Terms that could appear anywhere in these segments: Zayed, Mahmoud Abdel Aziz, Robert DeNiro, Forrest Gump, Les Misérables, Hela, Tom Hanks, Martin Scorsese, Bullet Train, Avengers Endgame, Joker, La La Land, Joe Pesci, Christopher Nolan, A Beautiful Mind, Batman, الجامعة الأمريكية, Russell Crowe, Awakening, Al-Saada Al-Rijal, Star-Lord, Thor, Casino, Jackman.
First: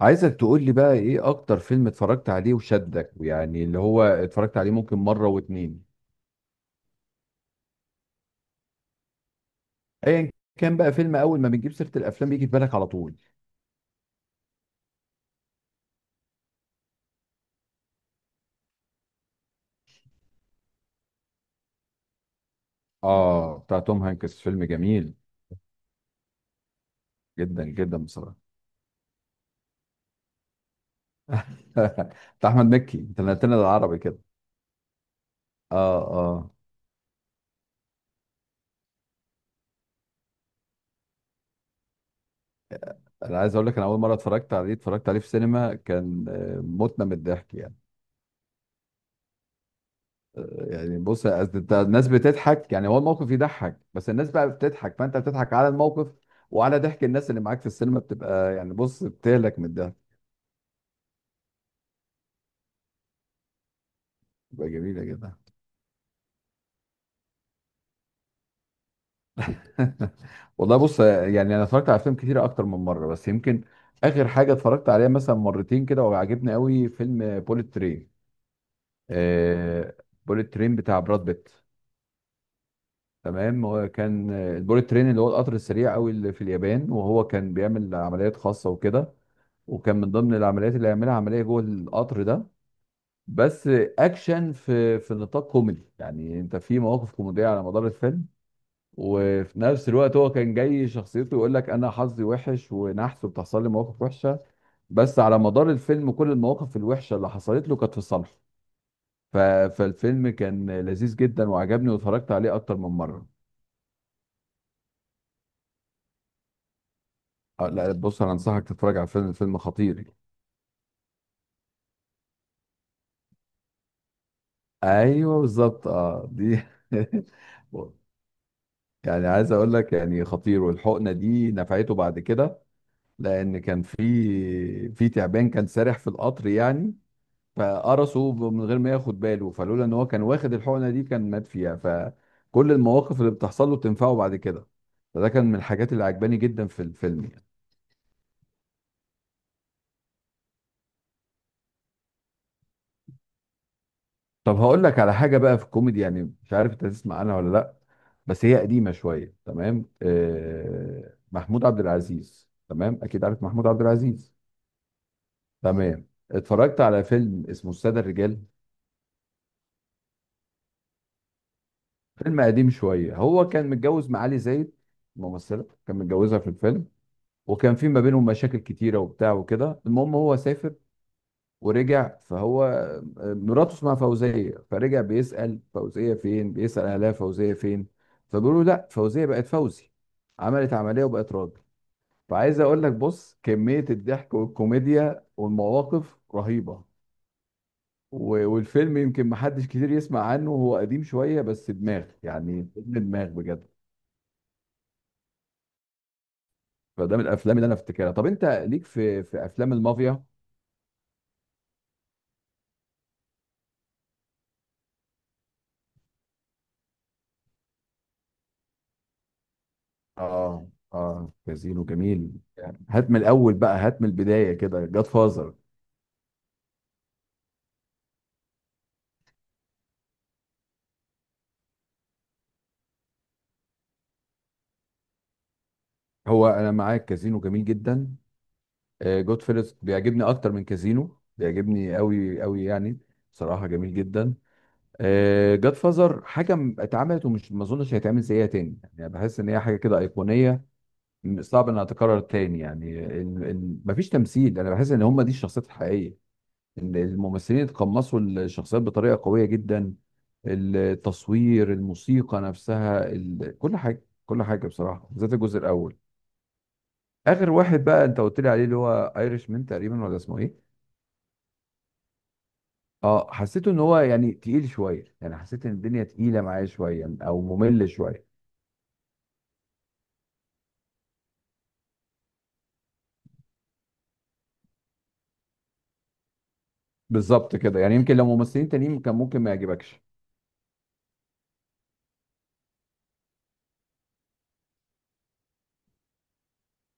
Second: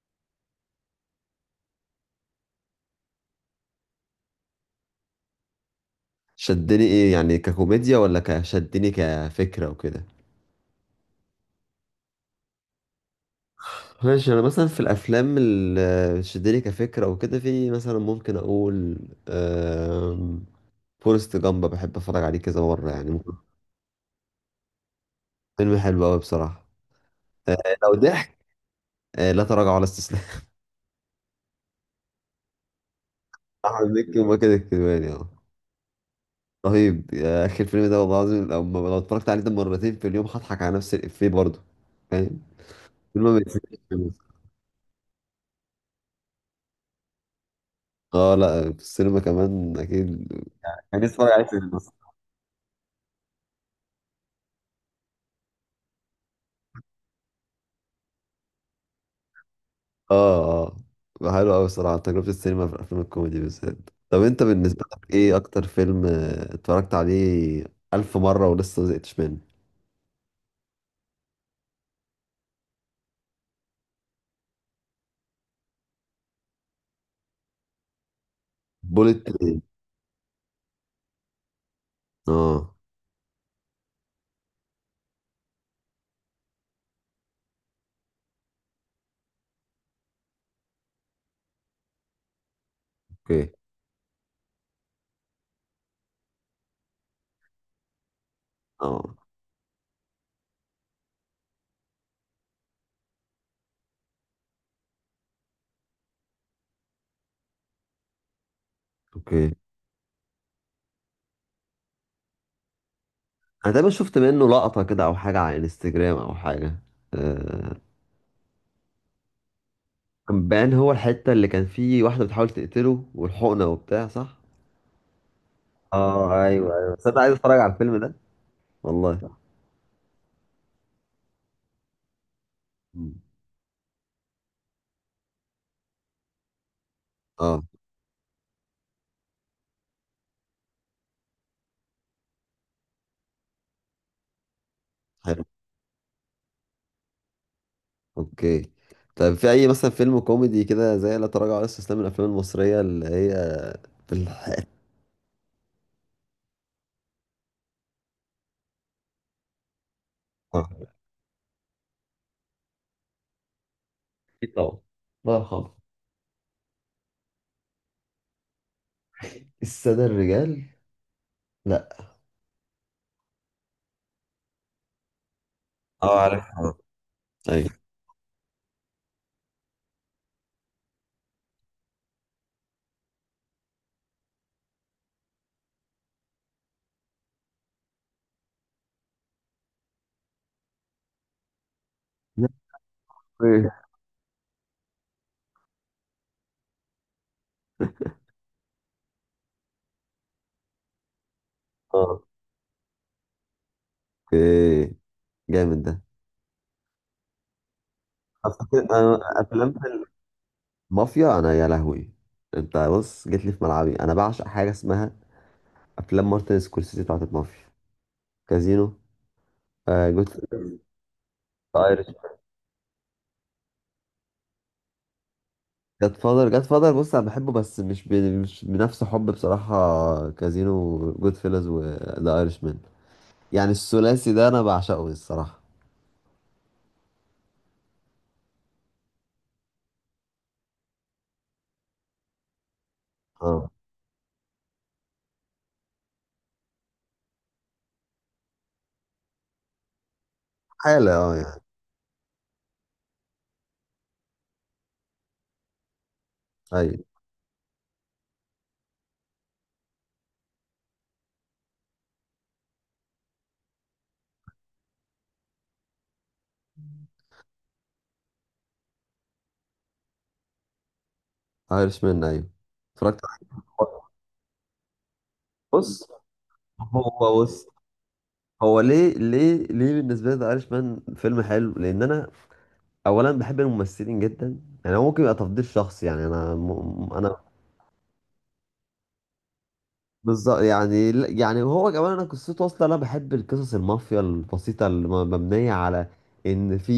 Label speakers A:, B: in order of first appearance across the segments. A: عايزك تقول لي بقى ايه اكتر فيلم اتفرجت عليه وشدك ويعني اللي هو اتفرجت عليه ممكن مرة واتنين.
B: شدني ايه يعني ككوميديا ولا كشدني كفكرة وكده.
A: ايا كان بقى فيلم اول ما بنجيب سيرة الافلام بيجي في بالك على طول.
B: ماشي، انا مثلا في الافلام اللي شدني كفكرة وكده في مثلا ممكن اقول آم، فورست جامب، بحب اتفرج عليه كذا مرة يعني
A: اه، بتاع توم هانكس فيلم جميل
B: فيلم حلو قوي بصراحة. آه،
A: جدا
B: لو
A: جدا
B: ضحك
A: بصراحة.
B: لا تراجع ولا استسلام
A: بتاع احمد مكي، انت نقلت لنا
B: احمد
A: العربي
B: مكي
A: كده.
B: وماجد الكدواني، اه.
A: اه اه.
B: رهيب يا اخي الفيلم ده والله العظيم. لو اتفرجت عليه ده مرتين في اليوم هضحك على نفس الافيه برضه. فاهم؟ فيلم ما
A: انا عايز اقول لك، انا اول
B: بيتنسيش.
A: مرة اتفرجت عليه في سينما، كان متنا من الضحك يعني.
B: اه لا، في السينما كمان اكيد،
A: يعني
B: يعني
A: بص،
B: اتفرج عليه في
A: أصل انت
B: السينما.
A: الناس بتضحك، يعني هو الموقف يضحك بس الناس بقى بتضحك فانت بتضحك على الموقف وعلى ضحك الناس اللي معاك في السينما، بتبقى يعني بص بتهلك من الضحك.
B: اه اه، حلو قوي الصراحه تجربه السينما في الافلام الكوميدي بالذات. طب انت
A: بتبقى
B: بالنسبه
A: جميله
B: لك
A: جدا.
B: ايه اكتر فيلم اتفرجت عليه الف مره ولسه ما زهقتش منه؟
A: والله بص يعني انا اتفرجت على افلام كتيره اكتر من مره، بس يمكن اخر حاجه اتفرجت عليها مثلا مرتين كده وعجبني قوي فيلم بوليت ترين.
B: بوليت ترين.
A: آه، بوليت ترين بتاع براد بيت.
B: اه،
A: تمام، هو كان البوليت ترين اللي هو القطر السريع قوي اللي في اليابان، وهو كان بيعمل عمليات خاصه وكده، وكان من ضمن العمليات اللي هيعملها عمليه جوه القطر ده.
B: اوكي.
A: بس اكشن في نطاق كوميدي، يعني انت في مواقف كوميديه على مدار الفيلم،
B: اه،
A: وفي نفس الوقت هو كان جاي شخصيته يقول لك انا حظي وحش ونحس وبتحصل لي مواقف وحشه، بس على مدار الفيلم كل المواقف الوحشه اللي حصلت له كانت في صالحه. ف-
B: اوكي.
A: فالفيلم كان لذيذ جدا وعجبني واتفرجت عليه اكتر من مره.
B: انا دايما شفت منه لقطه كده او حاجه على انستجرام او حاجه. آه.
A: لا بص انا انصحك تتفرج على فيلم خطير يعني.
B: كان بان هو الحته اللي كان فيه واحده بتحاول تقتله والحقنه وبتاع، صح؟
A: ايوه بالظبط، اه
B: اه
A: دي.
B: ايوه ايوه، بس انا عايز اتفرج على الفيلم ده.
A: يعني
B: والله.
A: عايز اقول لك، يعني خطير، والحقنه دي نفعته بعد كده،
B: مم.
A: لان كان في تعبان كان سارح في القطر يعني،
B: اه،
A: فقرصه من غير ما ياخد باله، فلولا ان هو كان واخد الحقنه دي كان مات فيها، فكل المواقف اللي بتحصل له بتنفعه بعد كده. فده
B: حلو.
A: كان من الحاجات اللي عجباني جدا في الفيلم.
B: اوكي. طيب في اي مثلا فيلم كوميدي كده زي لا تراجع ولا استسلام من الافلام المصريه اللي هي في
A: طب
B: الح...
A: هقول لك على حاجه بقى في الكوميدي، يعني مش عارف انت تسمع عنها ولا لا، بس هي قديمه شويه. تمام،
B: اه
A: محمود عبد العزيز، تمام اكيد عارف محمود عبد العزيز.
B: أكيد طبعا، الله يرحمه.
A: تمام، اتفرجت على فيلم اسمه الساده الرجال.
B: السادة الرجال؟ لا.
A: فيلم قديم شويه، هو كان متجوز معالي زايد، ممثله كان متجوزها في
B: عارفها.
A: الفيلم،
B: ايوه.
A: وكان في ما بينهم مشاكل كتيره وبتاع وكده. المهم هو سافر ورجع، فهو مراته اسمها فوزية، فرجع بيسأل فوزية فين، بيسأل أهلها فوزية فين، فبيقولوا لا، فوزية بقت فوزي، عملت عملية وبقت راجل.
B: لا.
A: فعايز أقول لك بص
B: إيه.
A: كمية الضحك والكوميديا والمواقف رهيبة. والفيلم يمكن محدش كتير يسمع عنه، هو قديم شوية بس دماغ،
B: اه،
A: يعني فيلم دماغ بجد.
B: اوكي. جامد ده.
A: فده من الأفلام اللي أنا أفتكرها. طب أنت ليك في
B: أنا
A: في
B: افلام
A: أفلام
B: في
A: المافيا؟
B: المافيا، انا يا لهوي، انت بص جيت لي في ملعبي، انا بعشق حاجه اسمها افلام مارتن سكورسيزي بتاعت المافيا. كازينو. آه.
A: اه اه، كازينو
B: جود.
A: جميل يعني. هات من الأول بقى، هات من البداية كده، جاد فازر.
B: جاد فادر، بص انا بحبه بس مش بنفس حب بصراحة كازينو. جود فيلز وذا ايرش مان، يعني الثلاثي ده انا بعشقه الصراحة.
A: هو انا معاك، كازينو جميل جدا. جود فيلز بيعجبني اكتر من كازينو، بيعجبني قوي قوي يعني، بصراحه
B: اه،
A: جميل جدا. جاد فازر حاجه اتعملت ومش، ما اظنش هيتعمل زيها تاني يعني، بحس ان هي حاجه كده ايقونيه.
B: حالة اه يعني.
A: صعب انها تتكرر تاني يعني. مفيش تمثيل، انا بحس ان هم دي الشخصيات الحقيقيه، ان
B: ايوه.
A: الممثلين اتقمصوا الشخصيات بطريقه قويه جدا. التصوير، الموسيقى نفسها، كل حاجه كل حاجه بصراحه، بالذات الجزء الاول. اخر واحد بقى انت قلت لي عليه اللي هو ايرش مان تقريبا، ولا اسمه ايه؟
B: ايرش مان، ايوه اتفرجت
A: اه،
B: عليه.
A: حسيته ان هو يعني تقيل شويه، يعني حسيت ان الدنيا
B: بص
A: تقيله معايا شويه او
B: هو بص
A: ممل شويه.
B: هو ليه بالنسبة لي ذا ايرش مان فيلم حلو، لان انا اولا بحب الممثلين جدا، يعني هو ممكن يبقى تفضيل شخصي يعني انا
A: بالظبط كده، يعني يمكن لو ممثلين تانيين كان ممكن ما يعجبكش.
B: بالظبط يعني يعني هو كمان، انا قصته اصلا انا بحب القصص المافيا البسيطه اللي مبنيه على ان في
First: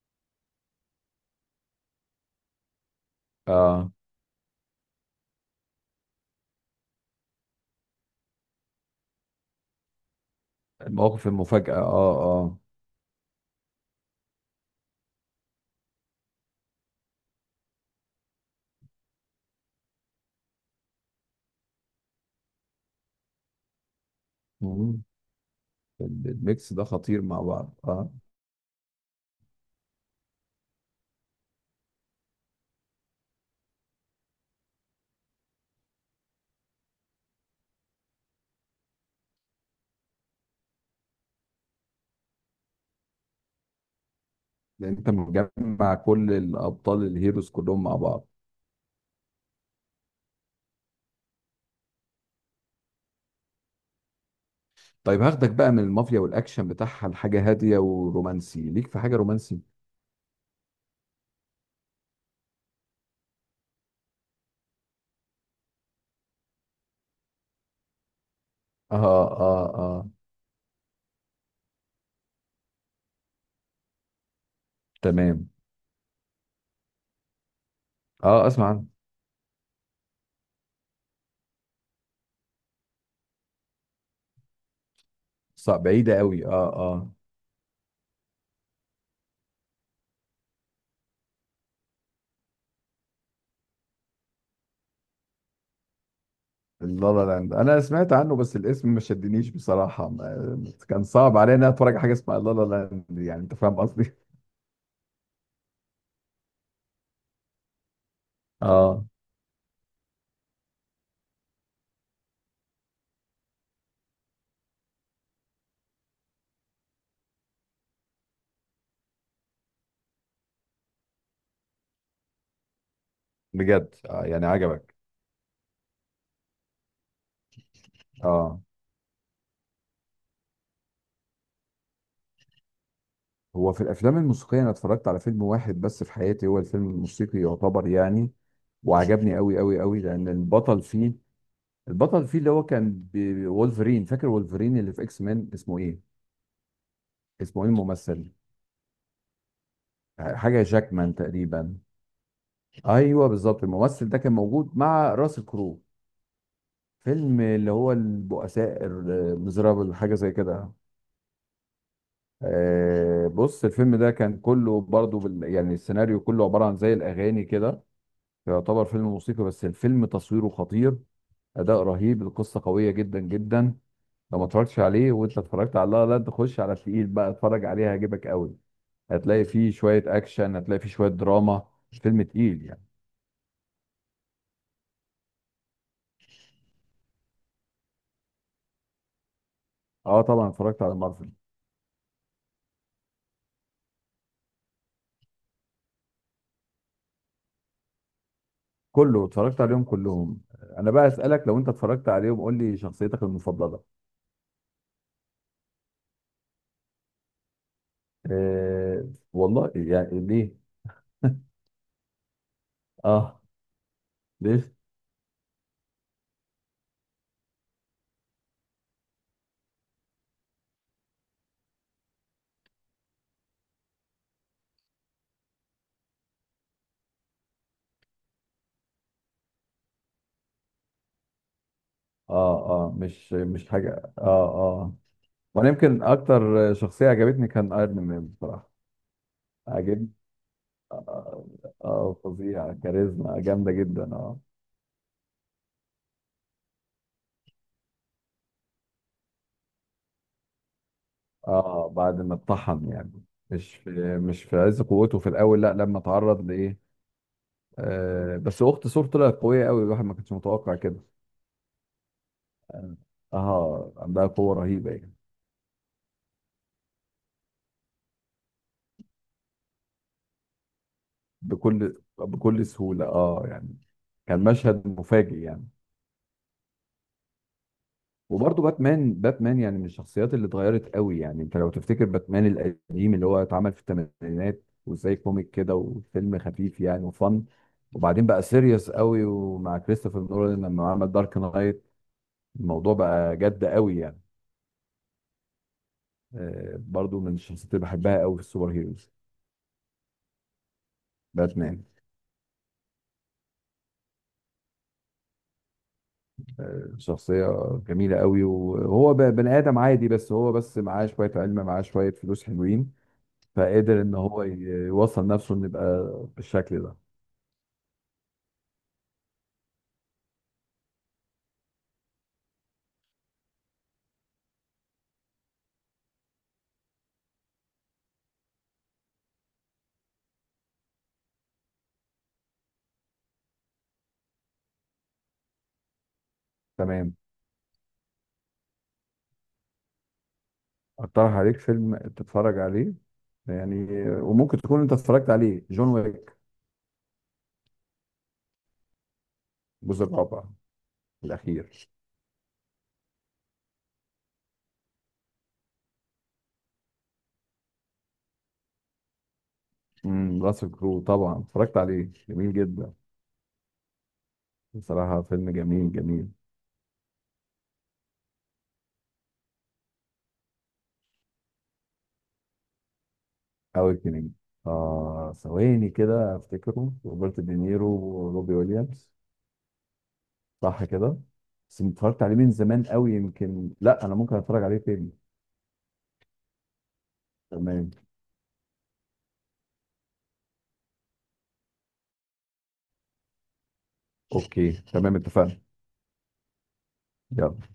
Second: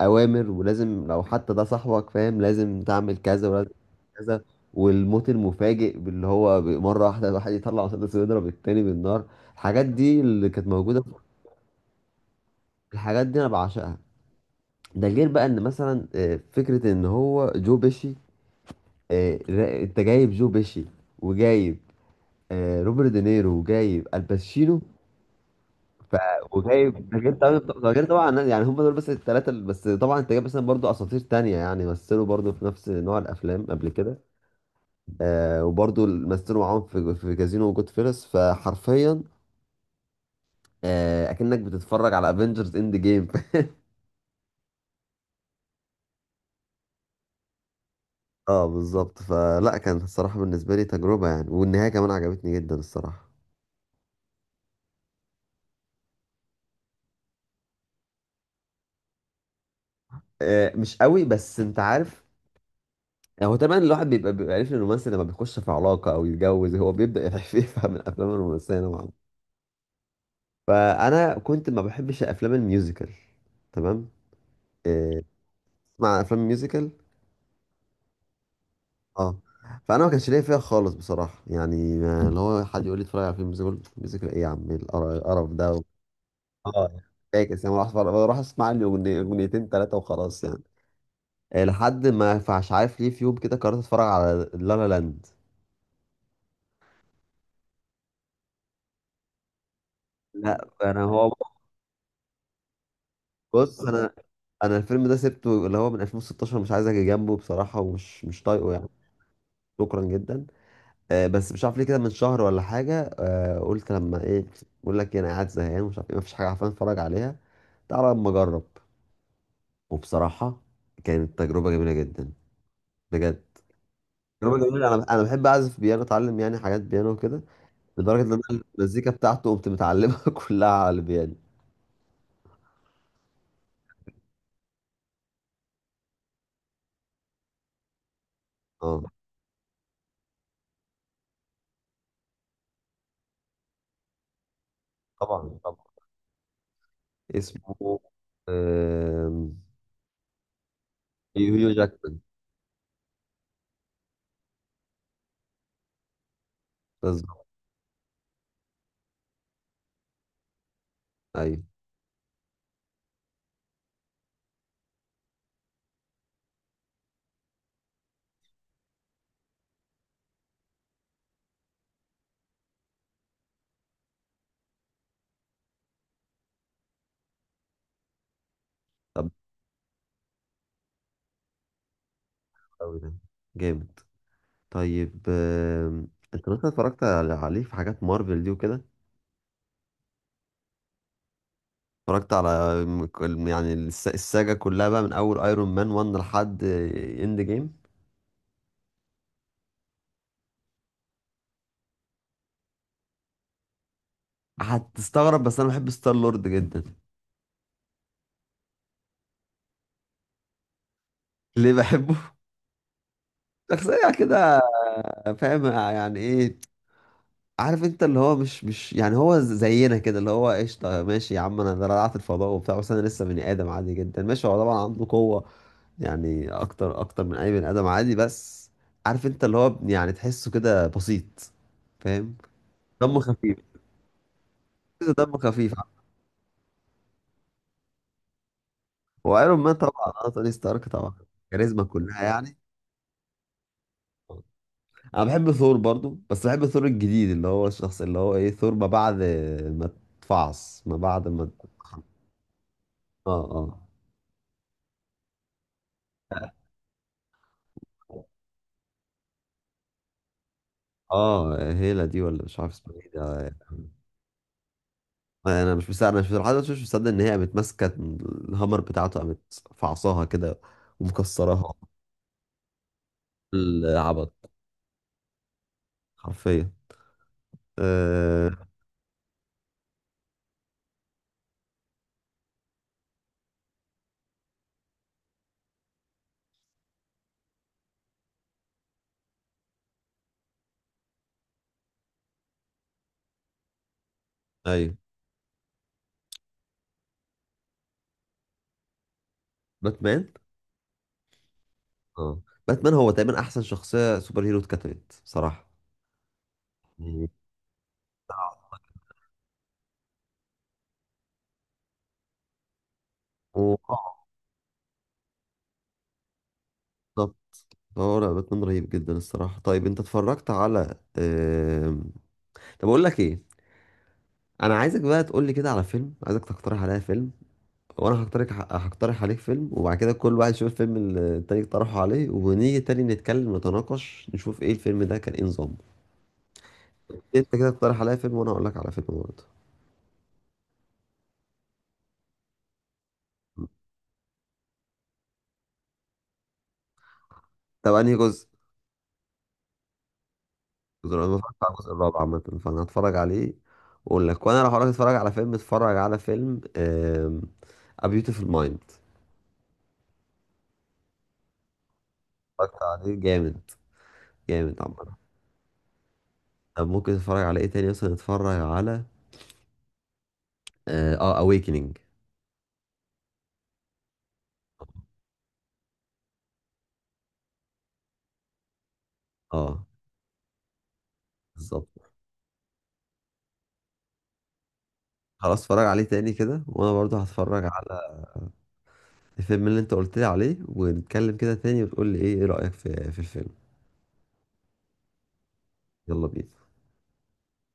B: اوامر ولازم، لو حتى ده صاحبك فاهم لازم تعمل كذا ولازم
A: اه،
B: كذا. والموت المفاجئ اللي هو مره واحده الواحد يطلع مسدس ويضرب التاني بالنار، الحاجات دي اللي كانت موجوده
A: المواقف المفاجاه، اه اه.
B: الحاجات دي انا بعشقها. ده غير بقى ان مثلا فكره ان هو جو بيشي، انت جايب جو بيشي، وجايب روبرت دينيرو، وجايب الباتشينو.
A: مم.
B: ف
A: الميكس ده
B: وجايب، ده
A: خطير
B: غير
A: مع
B: طبعا
A: بعض
B: ده غير
A: اه،
B: طبعا يعني هم دول بس الثلاثه بس طبعا انت جايب مثلا برضو اساطير تانية، يعني مثلوا برضو في نفس نوع الافلام قبل كده. وبرضو مثلوا معاهم في كازينو وجود فيلس، فحرفيا آه اكنك بتتفرج على افنجرز اند جيم
A: لان انت مجمع كل الابطال الهيروز كلهم مع بعض.
B: اه بالظبط، فلا كانت الصراحه بالنسبه لي تجربه يعني، والنهايه كمان عجبتني جدا الصراحه.
A: طيب هاخدك بقى من المافيا والاكشن بتاعها لحاجه هاديه ورومانسي، ليك في حاجه رومانسي؟
B: مش قوي، بس انت عارف، هو طبعا الواحد بيبقى عارف إن الرومانسي لما بيخش في علاقه او يتجوز هو بيبدا يفهم الافلام الرومانسيه
A: اه
B: نوعا.
A: اه اه،
B: فانا كنت ما بحبش الافلام الميوزيكال. تمام. إيه،
A: تمام.
B: تسمع افلام ميوزيكال؟
A: اه اسمع عنها.
B: اه. فانا ما كانش ليا فيها خالص بصراحه يعني اللي هو حد يقول لي اتفرج على فيلم ميوزيكال، ميوزيكال ايه يا عم؟ إيه القرف ده؟
A: صعب بعيدة قوي اه
B: اه
A: اه.
B: فاكس يعني بروح اسمع لي اغنيتين ثلاثه وخلاص يعني. لحد ما، فمش عارف ليه، في يوم كده قررت اتفرج على لا لا لاند.
A: لا لا لاند انا سمعت عنه بس الاسم ما شدنيش بصراحة،
B: لا انا
A: كان
B: هو
A: صعب عليا ان انا اتفرج على حاجة اسمها لا لا لاند، يعني انت فاهم
B: بص
A: قصدي.
B: انا الفيلم ده سبته اللي هو من 2016، مش عايز اجي جنبه بصراحه، ومش مش طايقه يعني.
A: اه.
B: شكرا جدا. بس مش عارف ليه كده، من شهر ولا حاجة قلت لما ايه، بقول لك انا قاعد زهقان ومش عارف ايه، مفيش حاجة عارفين اتفرج عليها، تعالى اما اجرب. وبصراحة كانت تجربة جميلة جدا، بجد.
A: بجد آه، يعني
B: تجربة
A: عجبك؟
B: جميلة، انا بحب اعزف بيانو، اتعلم يعني حاجات بيانو وكده، لدرجة ان
A: اه.
B: انا المزيكا بتاعته قمت متعلمها كلها على البيانو.
A: هو في الافلام الموسيقية انا اتفرجت على فيلم واحد بس في حياتي هو الفيلم الموسيقي يعتبر يعني،
B: اه،
A: وعجبني قوي قوي قوي، لان البطل فيه، البطل فيه اللي هو كان وولفرين. فاكر وولفرين اللي في اكس مان
B: طبعا طبعا.
A: اسمه ايه؟
B: اسمه
A: الممثل،
B: آم،
A: حاجة جاكمان
B: هيو
A: تقريبا.
B: جاكمان.
A: ايوه بالظبط، الممثل ده كان موجود مع راسل كرو، فيلم
B: بالظبط.
A: اللي هو البؤساء المزرابل حاجه زي كده.
B: ايوه.
A: آه، بص الفيلم ده كان كله برضو يعني السيناريو كله عباره عن زي الاغاني كده، يعتبر فيلم موسيقي، بس الفيلم تصويره خطير، اداء رهيب، القصه قويه جدا جدا. لو ما اتفرجتش عليه وانت اتفرجت على لا لا، تخش على التقيل بقى، اتفرج عليه هيعجبك قوي.
B: طب
A: هتلاقي فيه شويه اكشن، هتلاقي فيه شويه دراما، الفيلم تقيل يعني.
B: أوي ده، جامد. طيب انت مثلا عليه في حاجات مارفل دي وكده؟
A: اه طبعا اتفرجت على مارفل
B: اتفرجت على يعني الساجة كلها بقى من أول أيرون مان 1 لحد إند جيم.
A: كله، اتفرجت عليهم كلهم. انا بقى اسالك، لو انت اتفرجت عليهم قول لي شخصيتك المفضله.
B: هتستغرب بس أنا بحب ستار لورد جدا.
A: أه والله، يعني ليه؟
B: ليه بحبه؟
A: اه،
B: شخصية كده،
A: ليه؟
B: فاهم يعني إيه؟ عارف أنت اللي هو مش يعني، هو زينا كده، اللي هو قشطة ماشي يا عم، أنا ده رجعت الفضاء وبتاع، بس أنا لسه بني آدم عادي جدا، ماشي هو طبعا عنده قوة يعني أكتر أكتر من أي بني آدم عادي، بس عارف أنت اللي هو يعني تحسه كده بسيط، فاهم؟
A: اه اه،
B: دمه
A: مش
B: خفيف.
A: مش حاجه، اه، اه.
B: تحسه دمه
A: وانا
B: خفيف.
A: يمكن اكتر شخصيه عجبتني كان ايرون مان بصراحه.
B: وايرون مان طبعا،
A: عجبني
B: اه، توني ستارك طبعا،
A: اه.
B: كاريزما
A: آه،
B: كلها يعني.
A: فظيع، كاريزما جامده جدا اه.
B: انا بحب ثور برضو، بس بحب ثور الجديد اللي هو الشخص اللي هو ايه، ثور ما بعد ما تفعص، ما بعد ما،
A: اه، بعد ما اتطحن يعني،
B: اه اه
A: مش في عز قوته في الاول، لا، لما اتعرض لايه. آه بس اخت ثور طلعت قويه قوي، الواحد ما كانش متوقع كده.
B: اه. هيلا دي ولا مش عارف اسمها ايه ده.
A: اه، عندها قوة رهيبة يعني.
B: انا مش مصدق انا مش لحد دلوقتي مش مصدق ان هي قامت ماسكه الهامر بتاعته، قامت فعصاها كده ومكسراها،
A: بكل سهولة اه يعني،
B: العبط
A: كان مشهد مفاجئ يعني.
B: حرفيا. آه.
A: وبرضه باتمان يعني من الشخصيات اللي اتغيرت قوي، يعني انت لو تفتكر باتمان القديم اللي هو اتعمل في الثمانينات وزي كوميك كده وفيلم خفيف يعني وفن، وبعدين بقى سيريس قوي، ومع كريستوفر نولان لما عمل دارك نايت الموضوع بقى جد قوي يعني.
B: ايوه،
A: آه، برضه من الشخصيات اللي بحبها قوي في السوبر هيروز
B: باتمان.
A: باتمان.
B: اه، باتمان هو تقريبا احسن شخصيه سوبر هيرو اتكتبت بصراحه، يعني
A: شخصية جميلة قوي، وهو بني آدم عادي بس، هو بس معاه شوية علم، معاه شوية فلوس حلوين،
B: و-
A: فقدر إن
B: آه،
A: هو يوصل نفسه إنه يبقى بالشكل ده.
B: بالظبط. اه لا، باتمان رهيب جدا الصراحه. طيب انت اتفرجت على طب اقول لك ايه، انا عايزك بقى تقول لي كده على فيلم، عايزك تقترح عليا فيلم، وانا هقترح عليك فيلم، وبعد كده كل واحد يشوف الفيلم اللي التاني اقترحه عليه، ونيجي تاني نتكلم نتناقش نشوف ايه الفيلم ده كان ايه نظامه.
A: تمام.
B: انت كده اقترح عليا فيلم، وانا اقول لك على فيلم برضه.
A: أقترح عليك فيلم تتفرج عليه يعني، وممكن تكون أنت اتفرجت عليه، جون ويك.
B: طب انهي جزء؟
A: الجزء الرابع.
B: انا ما اتفرجتش على
A: الأخير.
B: الجزء الرابع عامة، فانا هتفرج عليه واقول لك. وانا لو هروح اتفرج على فيلم، A Beautiful Mind.
A: راسل كرو، طبعا اتفرجت عليه، جميل
B: اتفرجت
A: جدا.
B: عليه؟ جامد، جامد عامة.
A: بصراحة فيلم جميل جميل.
B: طب ممكن تتفرج على ايه تاني؟ مثلا اتفرج على اه، Awakening.
A: أوي، آه، ثواني كده أفتكره، روبرت دينيرو وروبي ويليامز،
B: اه،
A: صح كده؟ بس
B: بالظبط.
A: اتفرجت عليه من زمان قوي يمكن، لا انا ممكن اتفرج عليه تاني.
B: خلاص، اتفرج عليه تاني كده، وانا برضو هتفرج
A: تمام.
B: على الفيلم اللي انت قلت لي عليه، ونتكلم كده تاني وتقول لي ايه رأيك في الفيلم.
A: اوكي تمام، اتفقنا.
B: يلا بينا.
A: يلا.